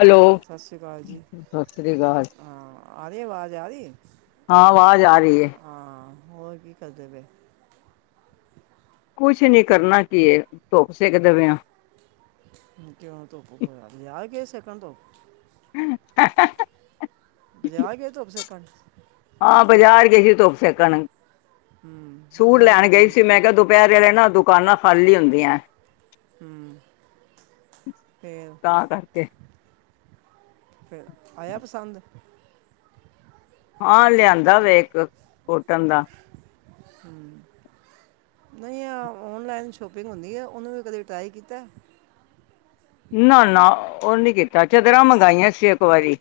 Hello, ਸਤਿ ਸ਼੍ਰੀ ਅਕਾਲ ਜੀ ਸੱਸਰੀ ਕਾਲ। ਹਾਂ ਆ ਰਹੀ ਆਵਾਜ਼ ਆ ਰਹੀ ਹਾਂ, ਅਵਾਜ ਆ ਰੀ ਏ ਹਾਂ, ਹੋਰ ਕੀ ਕਰਦੇ ਪੇ? ਕੁਛ ਨੀ ਕਰਨਾ ਕੀ ਏ, ਧੁੱਪ ਸੇਕ ਦੇ ਪੇ ਆਂ। ਕਿਉਂ ਧੁੱਪ ਪੇਆ [unintelligible] ਸੇਕਣ ਧੁੱਪ? [unintelligible] ਬਜਾਰ ਗੇ, ਧੁੱਪ ਸੇਕਣ? ਹਾਂ, ਬਾਜ਼ਾਰ ਗਈ ਸੀ ਧੁੱਪ ਸੈਕਣ, ਹੂੰ ਸੂਟ ਬਾਜ਼ਾਰ ਲੈਣ ਕੀ ਗਈ ਕੰਮ ਸੀ ਮੈਂ ਕਿਹਾ ਧੁੱਪ। ਦੁਪੈਰੇ, ਵੇਲੇ ਨਾ ਦੁਕਾਨਾਂ ਖਾਲੀ ਹੁੰਦੀਆਂ। ਹੂੰ ਫਿਰ ਤਾਂ ਕਰਕੇ ਫਿਰ ਆਇਆ ਪਸੰਦ? ਹਾਂ, ਲਿਆਂਦਾ ਵੇ ਇੱਕ ਕੋਟਨ ਦਾ। ਹੂੰ ਨਹੀਂ ਆ, ਓਨਲਾਈਨ ਸ਼ੋਪਿੰਗ ਹੁੰਦੀ ਆ, ਉਹਨੂੰ ਵੀ ਕਦੇ ਟਰਾਈ ਕੀਤਾ। ਨਾ ਨਾ ਉਹ ਨਹੀਂ ਕੀਤਾ, ਚਦਰਾਂ ਮੰਗਵਾਈਆਂ ਸੀ, ਇੱਕ ਵਾਰੀ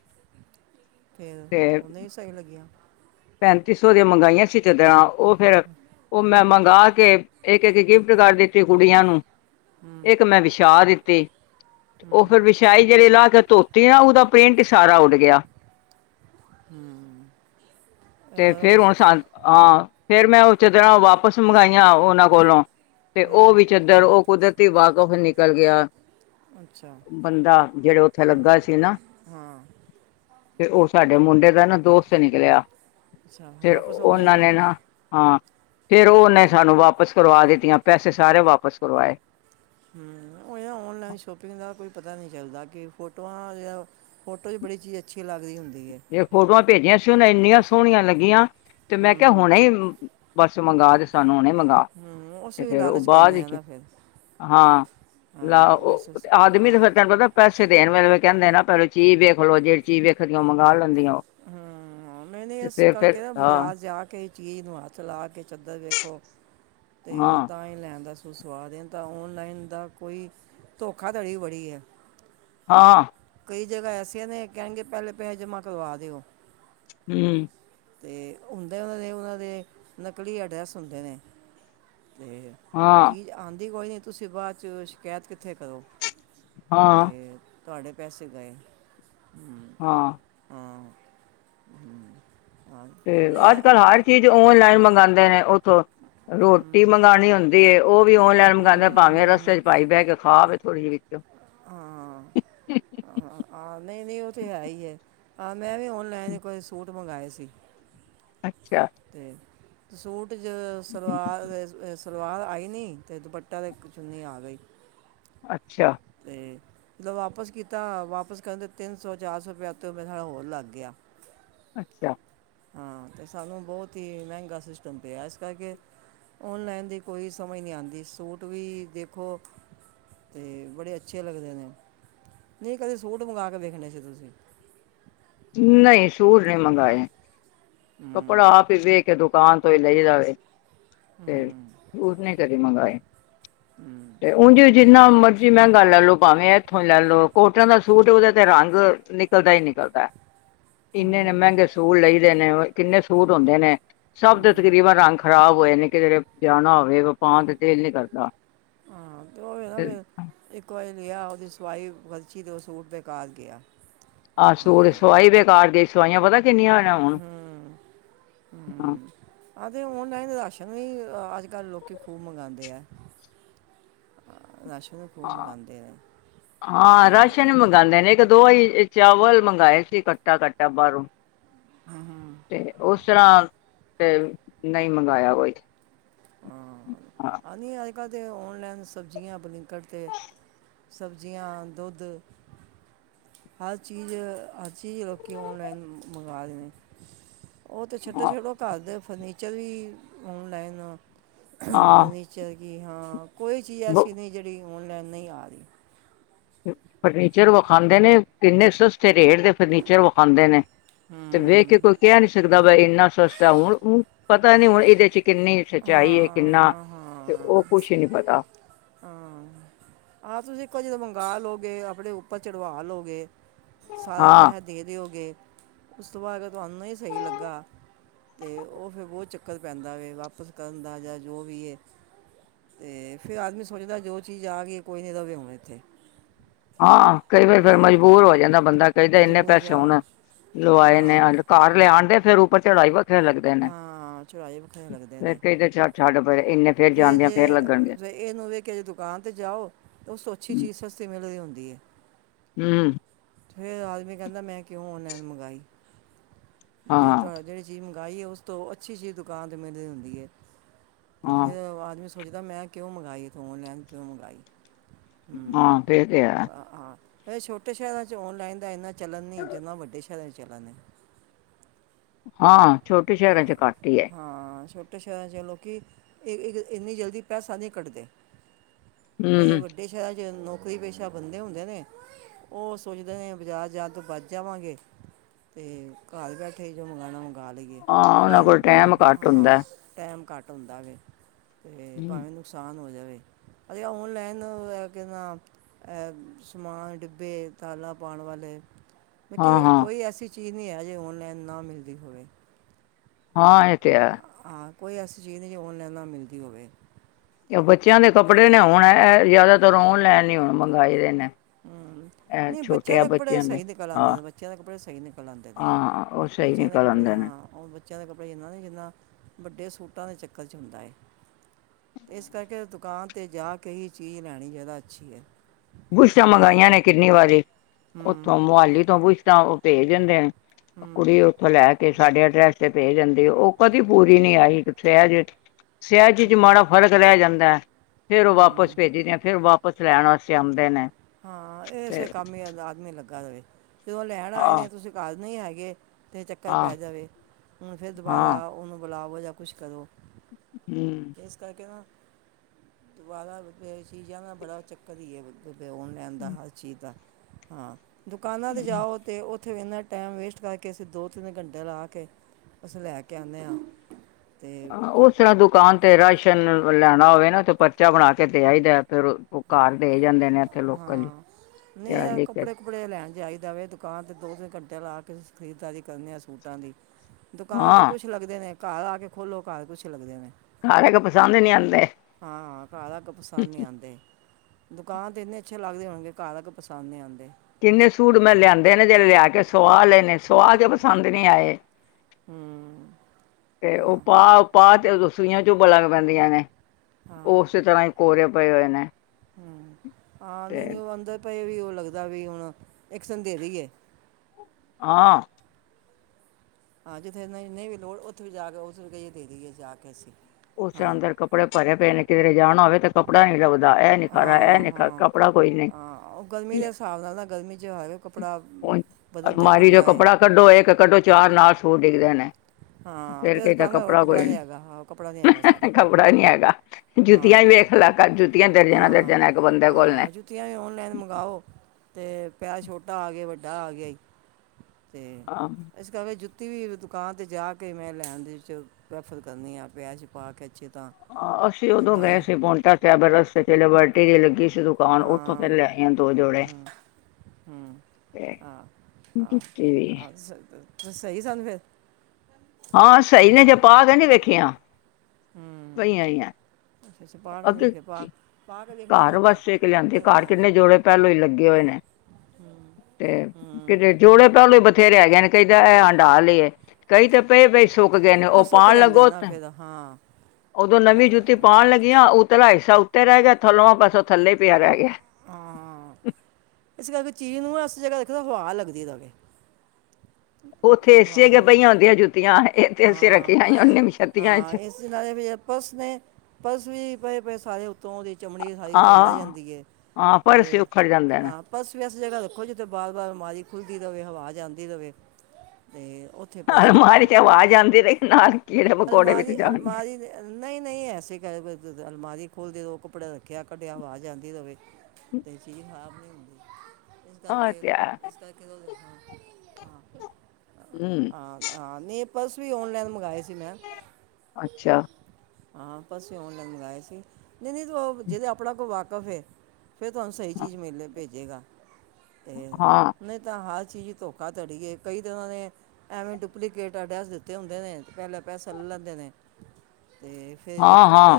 ਫੇਰ, ਤੇ ਉਹ ਨਹੀਂ ਸਹੀ ਲੱਗੀਆਂ। ਪੈਂਤੀ ਸੌ ਦੀਆਂ ਮੰਗਾਈਆਂ ਸੀ, ਚਦਰਾਂ ਉਹ ਫੇਰ। ਉਹ ਮੈਂ ਮੰਗਾ ਕੇ ਇੱਕ, ਇੱਕ ਗਿਫਟ ਕਰ ਦਿੱਤੀ ਕੁੜੀਆਂ ਨੂੰ। ਹੂੰ ਇੱਕ ਮੈਂ ਵਿਛਾ ਦਿੱਤੀ। ਉਹ ਹੂੰ ਫਿਰ ਵਿਛਾਈ ਜਿਹੜੀ ਲਾਹ ਕੇ ਧੋਤੀ ਨਾ, ਉਹਦਾ ਪ੍ਰਿੰਟ ਸਾਰਾ ਉੱਡ ਗਿਆ। ਹੂੰ ਇਹ ਤੇ ਮਤਲਬ ਫੇਰ ਹੁਣ ਹਾਂ, ਫੇਰ, ਮੈਂ ਉਸੇ ਤਰ੍ਹਾਂ ਵਾਪਸ ਮੰਗਵਾਾਈਆਂ ਉਹਨਾਂ ਕੋਲੋਂ। ਤੇ ਉਹ ਹੂੰ ਵਿਚੱਧਰ, ਉਹ ਕੁਦਰਤੀ ਵਾਕਫ ਨਿਕਲ ਗਿਆ। ਅੱਛਾ। ਬੰਦਾ, ਜਿਹੜੇ ਉੱਥੇ ਹੂੰ ਲੱਗਾ ਸੀ ਨਾ। ਹਾਂ। ਤੇ ਉਹ ਸਾਡੇ ਮੁੰਡੇ ਦਾ ਨਾ ਦੋਸਤ ਤੇ ਨਿਕਲਿਆ, ਅੱਛਾ ਫਿਰ ਵਾਪਸ ਹੋ ਗਏ ਆ ਉਹਨਾਂ ਫਿਰ ਨੇ ਨਾ। ਹਾਂ, ਫੇਰ ਉਹ ਉਹਨੇ ਸਾਨੂੰ ਵਾਪਿਸ ਕਰਵਾ ਦਿੱਤੀਆਂ ਪੈਸੇ ਸਾਰੇ ਵਾਪਿਸ ਕਰਵਾਏ। ਹਮ ਉਹ ਇਹ ਔਨਲਾਈਨ ਸ਼ੋਪਿੰਗ ਦਾ ਕੋਈ ਪਤਾ ਨਹੀਂ ਚੱਲਦਾ ਕਿ ਫੋਟੋਆਂ ਜਾਂ। ਫੋਟੋ ਵੀ ਬੜੀ ਚੀਜ਼ ਅੱਛੀ ਲੱਗਦੀ ਹੁੰਦੀ ਹੈ। ਜੇ ਫੋਟੋਆਂ ਭੇਜੀਆਂ ਸੀ ਉਹਨ ਇੰਨੀਆਂ ਸੋਹਣੀਆਂ ਲੱਗੀਆਂ, ਤੇ ਮੈਂ ਕਿਹਾ ਹੂੰ ਹੁਣੇ ਹੀ। ਬਸ ਮੰਗਾ ਜਾ, ਸਾਨੂੰ ਹੁਣੇ ਮੰਗਾ। ਅਸੀਂ ਵੀ ਲਾਲਚ ਕਰਨਦੇ ਆ ਨਾ ਫੇਰ ਹਾਂ, ਲਾ, ਉਸ- ਆਦਮੀ ਤੇ ਹਾਂ ਫੇਰ ਤੁਹਾਨੂੰ ਪਤਾ। ਪੈਸੇ ਦੇਣ ਵੇਲੇ ਕਹਿੰਦੇ ਨਾ ਪਹਿਲ ਚੀਜ਼ ਵੇਖਲੋ, ਜਿਹੜੀ ਚੀਜ਼ ਵੇਖਦੀ ਉਹ ਮੰਗਵਾ ਲੈਂਦੀ ਉਹ ਹੂੰ ਨਹੀਂ ਨਹੀਂ, ਤੇ ਇਸ ਫਿਰ ਫਿਰ ਕਰਕੇ ਨਾ ਹਾਂ ਬਾਜ਼ਾਰ ਜਾ ਕੇ, ਚੀਜ਼ ਨੂੰ ਹੱਥ ਲ ਕੇ ਚਾਦਰ ਵੇਖੋ ਤੇ ਹਾਂ ਤਾਂ ਹੀ ਲੈਣ ਦਾ ਸੂ ਸਵਾ ਦੇ, ਤਾਂ ਔਨਲਾਈਨ ਦਾ ਕੋਈ ਧੋਖਾਧੜੀ ਬੜੀ ਹੈ। ਹਾਂ। ਕਈ ਜਗ੍ਹਾ ਐਸੀਆਂ ਨੇ ਕਹਿਣਗੇ, ਪਹਿਲੇ ਪੈਸੇ ਜਮ੍ਹਾਂ ਕਰਵਾ ਦਿਓ। ਹਮ ਅਤੇ ਹੁੰਦ ਉਹ ਦੇ ਉਹਨਾਂ ਦੇ, ਨਕਲੀ ਐਡਰੈਸ ਹੁੰਦੇ ਨੇ, ਅਤੇ ਹਾਂ। ਤੇ ਆਉਂਦੀ ਕੋਈ ਨਹੀਂ ਤੁਸੀਂ ਬਾਅਦ ਚ ਸ਼ਿਕਾਇਤ ਕਿੱਥੇ ਕਰੋ। ਹਾਂ ਅਤੇ ਤੁਹਾਡੇ ਪੈਸੇ ਗਏ। ਹਮ ਹਾਂ। ਹਾਂ ਤੇ ਮੈਂ ਅੱਜ ਕੱਲ੍ਹ ਹਰ ਚੀਜ਼ ਔਨਲਾਈਨ ਮੰਗਵਾਉਂਦੇ ਨੇ ਉੱਥੋਂ, ਰੋਟੀ ਮੰਗਵਾਉਣੀ ਹੁੰਦੀ। ਤੇ ਉਹ ਵੀ ਔਨਲਾਈਨ ਮੰਗਵਾਉਂਦੇ ਹੂੰ ਭਾਵੇਂ ਰਸਤੇ ਹੂੰ ਵਿਚ ਪਾਈ ਬਹਿ ਕੇ ਖਾਵੇ ਥੋੜ੍ਹੀ ਜਿਹੀ। ਹਾਂ। ਹਹ ਨਹੀਂ ਨਹੀਂ ਉਹ ਤਾਂ ਹੈ ਹੀ ਹੈ, ਮੈਂ ਵੀ ਔਨਲਾਈਨ ਕੋਈ ਸੂਟ ਮੰਗਵਾਏ ਸੀ। ਅੱਛਾ। ਤੇ, ਸੂਟ ਜੇ ਸਲਵਾਰ ਇਸ। ਸਲਵਾਰ ਆਈ ਨਹੀਂ, ਅਤੇ ਦੁਪੱਟਾ ਦੇ ਇੱਕ ਚੁੰਨੀ ਆ ਗਈ। ਅੱਛਾ। ਤੇ। ਜਦੋ ਵਾਪਸ ਕੀਤਾ, ਵਾਪਸ ਕਰਨ ਤਿੰਨ ਸੌ, ਚਾਰ ਸੌ ਰੁਪਇ ਉੱਤੇ ਮੇਰਾ ਹੋਰ ਲੱਗ ਗਿਆ। ਅੱਛਾ। ਹਾਂ, ਤੇ ਸਾਨੂੰ ਬਹੁਤ ਹੀ ਮਹਿੰਗਾ ਸਿਸਟਮ ਪਿਆ ਇਸ ਕਰਕੇ। ਔਨਲਾਈਨ ਦੀ ਕੋਈ ਸਮਝ ਨਹੀਂ ਆਉਂਦੀ ਸੂਟ ਵੀ ਦੇਖੋ। ਤੇ ਬੜੇ ਅੱਛੇ ਲੱਗਦੇ ਨੇ ਨਹੀਂ ਕਦੇ ਸੂਟ ਮੰਗਵਾ ਕੇ ਵੇਖਣੇ ਸੀ ਤੁਸੀਂ। ਨਹੀਂ ਸੂਰ ਨੇ ਮੰਗਾਏ। ਹੂੰ ਕੱਪੜਾ ਆਪ ਹੀ ਵੇਖ ਕੇ ਦੁਕਾਨ ਤੋਂ ਹੀ ਲਈਦਾਵ ਤੇ, ਹੂੰ। ਸੂਟ ਕਦੇ ਮੰਗਵਾਏ, ਤੇ ਉਝ ਉ ਜਿੰਨਾ ਮਰਜ਼ੀ ਮਹਿੰਗਾ ਲੈ ਲਓ, ਭਾਵੇਂ ਇੱਥੋਂ ਹੀ ਲੈ ਲਓ, ਕੋਟਨ ਦਾ ਸੂਟ ਉਹਦੇ ਤੇ ਰੰਗ ਨਿਕਲਦਾ ਹੀ ਨਿਕਲਦਾ, ਇੰਨੇ ਇੰਨੇ ਮਹਿੰਗੇ ਸੂਟ ਲਈ ਦੇ ਨੇ ਕਿੰਨੇ ਸੂਟ ਹੁੰਦੇ ਨੇ। ਸਭ ਦੇ ਤਕਰੀਬਨ ਰੰਗ ਖ਼ਰਾਬ ਹੋਏ ਨੇ, ਕਿ ਜਾਣਾ ਹੋਵੇ ਪਾਨ ਤੇ ਦਿਲ ਨਹੀਂ ਕਰਦਾ। ਹਾਂ ਤੇ ਉਹ ਨਾ ਫੇਰ, ਇੱਕ ਵਾਰੀ ਲਿਆ ਉਹਦੀ ਸਵਾਈ ਕਰਚੀ ਤੇ ਉਹ ਸੂਟ ਬੇਕਾਰ ਗਿਆ। ਆ, ਸੂਟ ਹਾਂ ਸਵਾਈ ਬੇਕਾਰ ਗਈ, ਸੂਤ ਦੀ ਸਵਾਈਆਂ ਪਤਾ ਕਿੰਨੀਆਂ! ਨੇ ਹੁਣ ਹੂੰ-ਹੂੰ। ਹਾਂ ਤੇ ਔਨਲਾਈਨ ਰਾਸ਼ਨ ਵੀ ਅਜ-ਕਲ ਲੋਕੀ ਖੂਬ ਮੰਗਾਂਦੇ ਐ। ਰਾਸ਼ਨ ਖੂਬ ਮੰਗਾਉਂਦੇ ਨੇ ਹਾਂ, ਕਿ ਰਾਸ਼ਨ ਹਾਂ ਵੀ ਮੰਗਾਂਦੇ ਨੇ ਇੱਕ ਦੋ ਵਾਈ ਚਾਵਲ ਮੰਗਾਏ ਸੀ ਕੱਟਾ-ਕੱਟਾ ਬਾਰੋਂ। ਹੰ-ਹੰ। ਤੇ ਉਸ ਤਰ੍ਹਾਂ ਤੇ ਨਈ ਮੰਗਾਆ ਕੋਈ। ਹਾਂ, ਆ ਨਈ ਅੱਜ-ਕੱਲ ਤੇ ਔਨਲਾਈਨ ਸਬਜ਼ੀਆਂ ਬਲਿੰਕਟ 'ਤੇ ਸਬਜ਼ੀਆਂ, ਦੁੱਧ। ਹਰ ਚੀਜ਼-ਹਰ ਚੀਜ਼ ਲੋਕੀ ਔਨਲਾਈਨ ਮੰਗਾ ਰੇ ਨੇ। ਓ ਤੇ ਹਾਂ ਛੱਡੋ-ਛੋਡੋ ਘਰ ਦੇ ਫਰਨੀਚਰ ਵੀ ਔਨਲਾਈਨ ਹਾਂ ਫਰਨੀਚਰ ਕਿ, ਹਾਂ ਕੋਈ ਚੀਜ਼ ਐਸੀ ਨੀ ਜੇੜੀ ਔਨਲਾਈਨ ਨਈਂ ਆ ਰਈ। ਫਰਨੀਚਰ ਵਖਾਂਦੇ ਨੇ ਕਿੰਨੇ ਸਸਤੇ ਰੇਟ ਦੇ ਫਰਨੀਚਰ ਵਖਾਂਦੇ ਨੇ। ਤੇ ਵੇਖ ਕੇ ਹੂੰ ਕੋਈ ਕੈ ਨੀ ਸਕਦਾ ਬ ਇੰਨਾ ਸਸਤਾ ਹੁਣ ਪਤਾ ਨੀ ਹੁਣ ਇਦੇ ਚ ਕਿੰਨੀ ਸੱਚਾਈ ਏ ਹਾਂ ਕਿੰਨਾ ਹਾਂ ਤੇ ਓ ਕੁਛ ਨੀ ਪਤਾ। ਅੰ। ਆਹ ਤੁਸੀਂ ਇੱਕੋ ਜਦੋਂ ਮੰਗਾ ਲੌਗੇ, ਆਪਣੇ ਉੱਪਰ ਚੜਵਾ ਲੋਗੇ, ਸਾਰਾ ਹਾਂ ਪੈਹਾ ਦੇ ਦਿਓਗੇ, ਉਸ ਤੋਂ ਬਾਦ ਅਗਰ ਤੁਆਨੂੰ ਨਈਂ ਸਈ ਲੱਗਾ ਤੇ ਓ ਫਿਰ ਬਬੌਤ ਚੱਕਰ ਪੈਂਦਾ ਵੇ ਵਾਪਸ ਕਰਨ ਦਾ ਯਾ ਜਾਂ ਜੋ ਵੀ ਏ। ਤੇ ਫੇਰ ਆਦਮੀ ਸੋਚਦੈ ਜੋ ਚੀਜ਼ ਆ ਗਈ ਕੋਈ ਨੀ ਰਵੇ ਹੁਣ ਇੱਥੇ। ਹਾਂ, ਕਈ ਵਾਰੀ ਫੇਰ ਹਾਂ ਮਜਬੂਰ ਹੋ ਜਾਂਦਾ ਬੰਦਾ, ਕਈਦੈ ਇੰਨੇ ਮਜਬੂਰ ਪੈਸੇ ਜਾ ਹੁਣ ਲਵਾਏ ਨੇ ਹਾਂ ਅਲ ਘਰ ਲਿਆਣ ਦੇ ਫਿਰ ਉੱਪਰ ਚੜਾਈ ਵਖ ਰੇ ਲੱਗਦੇ ਨੇ। ਹਾਂ ਚੁਰਾਏ ਵੱਖਰੇ ਲੱਗਦੇ ਫੇਰ ਨੇ ਕਈ ਦੈ ਛੱਡ ਪਰੇ ਇੰਨੇ ਫੇਰ ਜਾਂਦੀਆਂ ਫੇਰ ਲੱਗਣਗੇ। ਏ ਨੂੰ ਵੇਖ ਕੇ ਜੇ ਦੁਕਾਨ 'ਤੇ ਜਾਓ ਉੱਸ ਤੋਂ ਅੱਛੀ ਚੀਜ਼ ਸਸਤੀ ਮਿਲ ਰੀ ਹੁੰਦੀ ਏ। ਹੂੰ। ਫਿਰ ਆਦਮੀ ਕੈਂਦਾ ਮੈਂ ਕਿਉਂ ਔਨਲਾਈਨ ਮੰਗਾਈ। ਜੇੜੀ ਹਾਂ ਤੁਆ -ਜੇੜੀ ਚੀਜ਼ ਮੰਗਾਈ ਏ ਉਸ ਤੋਂ ਅੱਛੀ ਚੀਜ਼ ਦੁਕਾਨ 'ਤੇ ਮਿਲਦੀ ਹੁੰਦੀ ਏ। ਤੇ ਹਾਂ ਫਿਰ ਆਦਮੀ ਸੋਚਦੈ ਮੈਂ ਕਿਉਂ ਮੰਗਵਾਈ ਐੱਥੋ ਔਨਲਾਈਨ ਕਿਉਂ ਮੰਗਵਾਈ। ਹੂੰ, ਹਾਂ ਫੇਰ ਤੇ ਹੈ ਆ ਹਾ। ਇਹ ਛੋਟੇ ਸ਼ਹਿਰਾਂ 'ਚ ਔਨਲਾਈਨ ਤਾਂ ਇੰਨਾ ਚਲਨ ਨੀਂ ਜਿੰਨਾਂ ਵੱਡੇ ਸ਼ਹਿਰਾਂ 'ਚ ਚਲਨ ਏ। ਹਾਂ ਛੋਟੇ ਸ਼ਹਿਰਾਂ ਚ ਘੱਟ ਈ ਏ। ਟੇ ਸ਼ੈਰਾਂ ਚ ਲੋਕੀ ਇੱਕ ਇੰਨੀ ਜਲਦੀ ਪੈਸਾ ਨੀਂ ਕੱਢਦੇ ਹਮ ਤੇ ਵੱਡ ਡੇ ਸ਼ਹਿਰਾਂ 'ਚ ਨੌਕਰੀ-ਪੇਸ਼ਾ ਬੰਦੇ ਹੁੰਦੇ ਨੇ ਓ ਸੋਚਦੇ ਨੇ ਬਾਜਾਰ ਜਾਨ ਤੋਂ ਬਚ ਜਾਵਾਂਗੇ ਤੇ ਘਰ ਬੈਠੇ ਜੋ ਮੰਗਵਾਣਾ ਮੰਗਾ ਲਈਏ ਹਾਂ ਉਹਨਾਂ ਪਰ ਕੋਲ ਪਰ ਟੈਮ ਘੱਟ ਹਾਂ ਹੁੰਦਾ ਟੈਮ ਘੱਟ ਹੁੰਦਾ ਵੇ ਤੇ ਭਾਵੇਂ ਨੁਕਸਾਨ ਹੋ ਜਾਵੇ। ਅਜੇ ਓਨਲਾਈਨ ਲੈ ਕੇ ਨਾ ਐ ਸਮਾਨ ਡਿੱਬੇ ਦਾਲਾਂ ਪਾਣ ਵਾਲੇ ਹਾਂ ਇੱਥੇ ਹਾਂ ਕੋਈ ਐਸੀ ਚੀਜ਼ ਨੀ ਐ ਜੋ ਔਨਲਾਈਨ ਨਾ ਮਿਲਦੀ ਹੋਵੇ। ਹਾਂ ਏ ਤੇ ਹੈ। ਹਾਂ ਕੋਈ ਐਸੀ ਚੀਜ਼ ਨੀਂ ਜੇ ਔਨਲਾਈਨ ਨਾ ਮਿਲਦੀ ਹੋਵੇ। ਬੱਚਿਆਂ ਦੇ ਕੱਪੜੇ ਨੇ ਹੁਣ ਐ ਜ਼ਿਆਦਾਤਰ ਓਨਲਾਈਨ ਇ ਮੰਗਵਾਈ ਦੇ ਨੇ। ਇਹ ਨਈ ਬੱਚਿਆਂ ਛੋਟੇ ਆ ਦੇ ਕਪੜੇ ਸਈ ਨਿਕਲ ਆਂਦੇ ਹਾਂ ਨੇ, ਬੱਚਿਆਂ ਦੇ ਕੱਪੜੇ ਸਹੀ ਨਿਕਲ ਆਉਦੇ ਨੇ। ਹਾਂ ਉਹ ਸਹੀ ਬੱਚਿਆਂ ਦੇ ਨਿਕਲ ਕੱਪੜੇ ਆਉਂਦੇ ਨੇ ਹਾਂ, ਓ ਬੱਚ ਬੱਚਿਆਂ ਦੇ ਕੱਪੜੇ ਏਨਾ ਨੀ ਜਿੰਨਾ ਵੱਡੇ ਸੂਟਾਂ ਦੇ ਚੱਕਰ ਚ ਹੁੰਦਾ ਏ। ਇਸ ਕਰਕੇ ਦੁਕਾਨ ਤੇ ਜਾ ਕੇ ਹੀ ਚੀਜ਼ ਲੈਣੀ ਜ਼ਾਦਾ ਅੱਛੀ ਐ। ਬੁਸ਼ਟਾ ਮੰਗਾਈਆਂ ਨੇ ਕਿੰਨੀ ਵਾਰੀ, ਹੂੰ ਓਥੋਂ ਮੋਆਲੀ ਤੋਂ ਬੂਸ਼ਟਾ ਓ ਪੇਜ ਦਿਂਦੇ ਨੇ ਹੂੰ ਕੁੜੀ ਓ ਓਥੋ ਲੈ ਕੇ ਸਾਡੇ ਐਡਰੈਸ ਤੇ ਪੇਜ ਦਿਂਦੀ ਏ ਓ ਕਦੀ ਪੂਰੀ ਨੀ ਆਈ ਇੱਕ ਸੈਜ ਸੈਜ ਚ ਮਾੜਾ ਫ਼ਰਕ ਰੈ ਜਾਂਦਾ ਫੇਰ ਓ ਵਾਪਸ ਹੂੰ ਪੇਜਦੀ ਆ ਫੇਰ ਵਾਪਸ ਲੈਣ ਆਸ ਚਾਉਂਦੇ ਨੇ ਹਾਂ ਤੇ ਇਸੇ ਕੰਮ ਈ ਏਦਾਂ ਆਦਮੀ ਲੱਗਾ ਰਵੇ ਤੇ ਓ ਲੈਣ ਆਏ ਹਾਂ ਨੇ ਤੁਸੀਂ ਕੱਰ ਨੀ ਹੈਗੇ। ਤੇ ਚੱਕਰ ਹਾਂ ਪੈ ਜਾਵੇ ਹੁਣ ਫੇਰ ਹਾਂ ਦੋਬਾਰਾ ਓਨੂੰ ਬੁਲਾਵੋ ਯਾਂ ਕੁਛ ਕਰੋ। ਹੂੰ। ਇਸ ਕਰਕੇ ਨਾ ਦੋਬਾਰਾ ਫੇਰ ਚੀਜ਼ਾਂ ਦਾ ਬੜਾ ਚੱਕਰ ਈ ਏ। ਤੇ ਓਨਲੈਣ ਦਾ ਹਰ ਚੀਜ਼ ਦਾ ਹਾਂ ਦੁਕਾਨਾਂ ਤੇ ਜਾਓ ਤੇ ਓੱਥੇ ਵੀ ਇੰਨਾ ਟਾਈਮ ਵੇਸਟ ਕਰਕੇ ਅਸੀਂ ਦੋ-ਤਿੰਨ ਕੰਟੇ ਲਾ ਕੇ ਅਸੀਂ ਲੈ ਕੇ ਆਨੇ ਆ ਉਸ ਤਰਾ ਦੁਕਾਨ ਤੇ ਰਾਸ਼ਨ ਲੈਣਾ ਹੋਵੇ ਨਾ ਤੇ ਪਰਚਾ ਬਣਾ ਕੇ ਦੇ ਆਇਦਾ ਫੇਰ ਓ ਘਰ ਦੇ ਜਾਂਦੇ ਨੇ ਐੱਥੇ ਲੋਕਲ ਈ ਹਾਂ ਨੇ [unintelligible] ਕੱਪੜੇ ਲੈਣ ਜਾਈਦਾ ਵੇ ਦੁਕਾਨ ਤੇ ਦੋ-ਤਿੰਨ ਕੰਟੇ ਲਾ ਕੇ ਖਰੀਦਦਾਰੀ ਕਰਨੇ ਆ ਸੂਟਾਂ ਦੀ ਦੁਕਾਨ ਤੇ ਹਾਂ ਕੁੱਛ ਲੱਗਦੇ ਨੇ ਕੱਰ ਆ ਕੇ ਖੋਲੋ ਕਾਰ ਕੁਛ ਲੱਗਦੇ ਨੇ ਕਾਰ ਆਕੇ ਪਸੰਦ ਨੀ ਆਂਦੇ। ਹਾ ਕਾਰ ਅਕੇ ਪਸੰਦ ਨੀ ਆਂਦੇ। ਦੁਕਾਨ ਤੇ ਇੰਨੇ ਅੱਛੇ ਲੱਗਦੇ ਹੋਣਗੇ ਕਾਰ ਆਕੇ ਪਸੰਦ ਨੀ ਆਂਦੇ। ਕਿੰਨੇ ਸੂਟ ਮੈਂ ਲਿਆਂਦੇ ਨੇ ਜੇੜੇ ਲਯਾ ਕੇ ਸੁਆਵ ਲੈਣੇ ਸੁਆਵ ਕੇ ਪਸੰਦ ਨੀ ਆਏ। ਹੂੰ ਤੇ ਓ ਹਾਂ ਪਾ-ਪਾ ਕੇ ਸੁਈਆ ਚੁੱਬ ਲੱਗ ਪੈਂਦੀਆਂ ਨੇ ਓ ਓਸੇ ਤਰ੍ਹਾਂ ਈ ਕੋਰੇ ਪਏ ਹੋਏ ਨੇ ਹੂੰ ਹਾਂ ਤੇ ਨਈ-ਨਈ ਓ ਅੰਦਰ ਪਏ ਵੀ ਓ ਲੱਗਦਾ ਵੀ ਹੁਣ ਕਿਸੇ ਨੂੰ ਦੇਦੀ ਏ ਹਾਂ। ਹਾਂ ਜਿੱਥੇ ਨਈ ਵੀ ਲੋੜ ਓਥੇ ਵੀ ਜਾ ਕੇ ਉਸਨੂੰ ਕਹੀਏ ਦੇ ਦੇਈਏ ਜਾ ਕੇ ਅਸੀਂ ਉਸਰਾ ਹਾਂ ਅੰਦਰ ਕੱਪੜੇ ਭਰੇ ਪਏ ਨੇ ਕਿਧਰੇ ਜਾਣਾ ਹੋਵੇ ਤੇ ਕੱਪੜਾ ਨੀ ਲਭਦਾ ਐ ਨੀ ਖਰਾ ਐ ਹਾਂ ਨੀ ਹਾਂ ਹਾਂ ਕੱਪੜਾ ਕੋਈ ਨੀ ਹਾਂ ਓ ਗਰਮੀ ਦੇ ਸਾਬ ਨਾਲ ਨਾ ਗਰਮੀ ਚ ਹਰ ਕੋਈ ਕੱਪੜਾ ਬਧਨ ਤੇ ਅਲਮਾਰੀ ਚੋਂ ਖਾਂਦਾ ਏ। ਕੱਪੜਾ ਕੱਢੋ ਇੱਕ ਕੱਢੋ ਚਾਰ ਨਾਲ ਸੂਟ ਡਿੱਗਦੇ ਨੇ ਹਾਂ ਫੇਰ ਤੇ ਅਸੀਂ ਕਇਦਾ ਕਹਾਂਗੇ ਉਹ ਕੱਪੜਾ ਕੋਈ ਨਹੀਂ ਨੀ ਹੈਗਾ ਹਾਂ ਉਹ ਕੱਪੜਾ ਨਹੀਂ ਹੈਗਾ ਸਾਡੇ ਕੋਲ ਕੱਪੜਾ ਨੀ ਹੈਗਾ ਜੁੱਤੀਆਂ ਹਾਂ ਵੇਖ ਲੈ ਕਰ ਜੁੱਤੀਆਂ ਦਰਜਨਾਂ- ਦਰਜਨਾਂ ਇੱਕ ਬੰਦੇ ਕੋਲ ਨੇ। ਜੁਤੀਆਂ ਵੀ ਔਨਲਾਈਨ ਮੰਗਾਓ ਤੇ ਪੈਰ ਛੋਟਾ ਆ ਗਿਆ ਈ ਵੱਡਾ ਆ ਗਿਆ ਈ। ਤੇ ਹਾਂ ਇਸ ਕਰਕੇ ਜੁੱਤੀ ਵੀ ਦੁਕਾਨ ਤੇ ਜਾ ਕੇ ਮੈਂ ਲੈਣ ਦੇ ਵਿੱਚ ਪ੍ਰੈਫਰ ਕਰਨੀ ਆ ਪੈਰ ਚ ਪਾਕੇ ਅੱਛੇ ਤਾ ਆਹ ਅਸੀਂ ਓਦੋਂ ਗਏ ਸੀ ਪੋਂਟਾ ਸੈਬ ਰਸਤੇ ਚ ਲਬਰਟੀ ਜੀ ਲੱਗੀ ਸੀ ਰੁ ਦੁਕਾਨ ਓਥੋਂ ਹਾਂ ਫੇਰ ਲੈ ਆਈ ਆ ਦੋ ਜੋੜੇ। ਹੂੰ ਹੂੰ ਤੇ ਜੁੱਤੀ ਵੀ। ਸਰ ਦਰਦ ਸਈ ਸਨ ਫੇਰ ਹਾਂ ਸਈ ਨੇ ਹਜੇ ਪਾਕੇ ਨੀ ਵੇਖਿਆ। ਹੂੰ ਸਈ ਆਇਆ ਅੱਛਾ ਅੱਛਾ ਪਾ ਕੇ ਨਹੀਂ ਵੇਖੇ ਪਾ ਬਾਕੀ, ਪਾ ਕੇ ਵੇਖਣੇ ਕਾਰ ਸਨ ਨਾ ਵਾਸਤੇ ਏਕ ਲਿਆਂਦੀ ਕਿਹੋ ਕਾਰ ਜਿਹਾ ਨੇ ਕਿੰਨੇ ਜੋੜੇ ਪੈਲੋਂ ਈ ਲੱਗੇ ਹੋਏ ਨੇ ਤੇ ਹੂੰ ਕਿਤੇ ਜੋੜੇ ਹੂੰ ਓਲੇ ਬਥੇਰੇ ਹੈਗੇ ਨੇ ਤੇ ਜਾਂ ਐ ਹਂਡਾ ਲਈਏ ਕਈ ਤੇ ਪਏ-ਪਏ ਸੁੱਕ ਗਏ ਨੇ ਉਹ ਓ ਸੁੱਕ ਪਾਣ ਜਾਂਦੇ ਲੱਗੋ ਨਾ ਤੇ ਫਿਰ ਹਾਂ। ਉਦੋਂ ਨਵੀਂ ਜੁੱਤੀ ਪਾਣ ਲੱਗੀਆਂ, ਉਤਲਾ ਹਿੱਸਾ ਉੱਤੇ ਰਹਿ ਗਿਆ ਥੱਲਡਾ ਪਾਸੋਂ ਥੱਲੇ ਪਿਆ ਰਹਿ ਗਿਆ ਹਾਂ। ਇਸ ਕਰਕੇ ਚੀਜ਼ ਨੂੰ ਏਸ ਜ੍ਗਾ ਰਖੋ ਹਵਾ ਲੱਗਦੀ ਰਵੇ। ਉੱਥੇ, ਏ ਹਵਾ ਸੀ ਦੇ ਪਈਆਂ ਹੁਂਬਝਦੀਆਂ ਜੁੱਤੀਆਂ ਇਹਥੇ ਅਸੀਂ ਰੱਖੀਆਂ ਸੀ ਨਿਮਛਤੀਆਂ ਚ ਜਿਹਨਾਂ ਨੇ ਵੀ ਪਰਸ ਨੇ ਪਰਸ ਵੀ ਪਏ, ਪਏ ਸਾਰੇ ਉੱਤੋਂ ਉਤੋਂ ਦੀ ਚਮੜੀ ਸਾਰੀ ਉਤੋਂ ਲਹ ਹਾਂ ਜਾਂਦੀ ਏ। ਹਾਂ ਪਰਸ ਤੇ ਉਖੜ ਜਾਂਦੇ ਨੇ ਆਪ ਪਰਸ ਵੀ ਐਸੀ ਜਗ੍ਹਾ ਰੱਖੋ, ਜਿੱਥੇ ਬਾਰ ਬਾਰ ਅਲਮਾਰੀ ਖੁੱਲਦੀ ਰਹੇ ਹਵਾ ਜਾਂਦੀ ਰਹੇ। ਤੇ ਉ ਨਾਲ, ਅਲਮਾਰੀ ਚ ਹਵਾ ਜਾਦੀ ਰਹੇ ਨਾਲ ਕੀੜੇ-ਪਕੌੜੇ ਵਿੱਚ ਜਾਣਦੇ ਆ। ਨਹੀਂ-ਨਹੀਂ ਐਸੇ [unintelligible] ਗ ਅਲਮਾਰੀ ਖੋਲਦੇ ਰਹੋ ਕੱਪੜਾ ਰੱਖਿਆ, ਕੱਢਿਆ ਆਵਾਜ਼ ਆਉਂਦੀ ਰਹੇ। ਤੇ ਚੀਜ਼ ਖਰਾਬ ਨਹੀ ਹੁੰਦੀ। ਇਸ ਆਹ ਕਰਕੇ, ਤੇ ਹੈ ਇਸ ਕਰਕੇ ਹਾਂ-ਹਾਂ। ਹੂੰ। ਹਾਂ-ਹਾਂ, ਨਹੀਂ ਪਰਸ ਵੀ ਔਨਲਾਈਨ ਮੰਗਿਏ ਸੀ ਮੈਂ। ਅੱਛਾ। ਹਾਂ ਪਰਸ ਵੀ ਓਨਲਾਈਨ ਮੰਗਾਏ ਸੀ ਨਹੀਂ ਜਿਹਦੇ ਆਪਣਾ ਕੋਲ ਵਾਕਫ ਐ। ਫਿਰ ਤੁਹਾਨੂੰ ਸਹੀ ਚੀਜ਼ ਮਿਲ ਭੇਜੇਗਾ ਤੇ ਹਾਂ ਨਹੀਂ ਤਾਂ ਹਰ ਚੀਜ਼ ਧੋਖਧੜੀ ਏ, ਕਈ ਤਰਨਾਂ ਨੇ ਐਵੇਂ ਡੁਪਲੀਕੇਟ ਐਡਰੈਸ ਦਿੱਤੇ ਹੁੰਦੇ ਨੇ। ਪਹਿਲਾਂ ਪੈਸਾ ਲ ਲੈਂਦੇ ਨੇ। ਤੇ ਫਿਰ ਹਾਂ ਚੀਜ਼ ਹਾਂ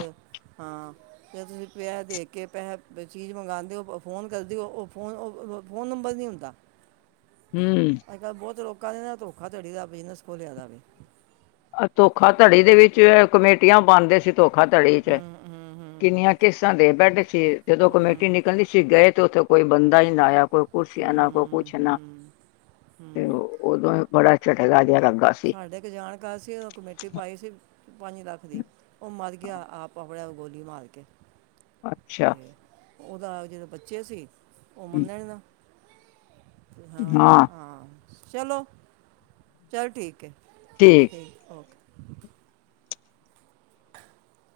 ਹਾਂ ਜ ਤੁਸੀਂ ਪੈਸ ਦੇ ਕੇ ਪੈਸੇ ਚੀਜ਼ ਮੰਗਵਾਉਦੇ ਹੋ। ਫੋਨ ਕਰਦੇਓ ਉਹ ਫੋਨ ਫੋਨ ਨੰਬਰ ਨਹੀਂ ਹੁੰਦਾ। ਹੂੰ। ਅੱਜ-ਕੱਲ੍ਹ ਬਹੁਤ ਲੋਕਾਂ ਨੇ ਨਾ ਧੋਖਾਤੜੀ ਦਾ ਬਿਜ਼ਨਸ ਖੋਲ੍ਹਿਆ ਦਾ ਵੇ। ਧੋਖਾਤੜੀ ਦੇ ਵਿੱਚ ਕਮੇਟੀਆਂ ਪਾਂਦੇ ਸੀ। ਧੋਖਾਤੜੀ ਚ ਹੂੰ ਹੂੰ ਹੂੰ ਕਿੰਨੀਆਂ ਕਿਸਤਾਂ ਦੇ ਬੈਠੇ ਸੀ। ਜਦੋਂ ਕਮੇਟੀ ਹੂੰ ਨਿਕਲਦੀ ਸੀ ਗਏ, ਤੇ ਉੱਥੇ ਕੋਈ ਬੰਦਾ ਹੀ ਨਾ ਆਇਆ ਕੋਈ ਹੂੰ ਕੁਰਸੀਆਂ ਨਾ ਕੋਈ ਹੂੰ ਪੁੱਛਨਾ, ਹੂੰ ਤੇ ਹੂੰ ਉਦੋਂ ਬੜਾ ਝਟਕਾ ਜਿਹਾ ਲਗਾ ਸ। ਸਾਡਾ ਇਕ ਜਾਣਕਾਰ ਸੀ, ਉ ਕਮੇਟੀ ਪਾਈ ਸੀ। ਪੰਜ ਲੱਖ ਦੀ ਉਹ ਮਰ ਗਿਆ, ਆਪ ਆਪਣੇ ਗੋਲੀ ਮਾਰ ਕੇ ਅੱਛਾ ਤੇ, ਉਹਦਾ ਜਿਹੜੇ ਬੱਚੇ ਸੀ ਉਹ ਮੰਨਣ ਹੀ ਨਾ। ਹਾਂ ਹਾਂ-ਹਾਂ ਚਲੋ, ਚੱਲ ਠੀਕ ਏ। ਠੀਕ। ਠੀਕ ਓਕੇ। [unintelligible]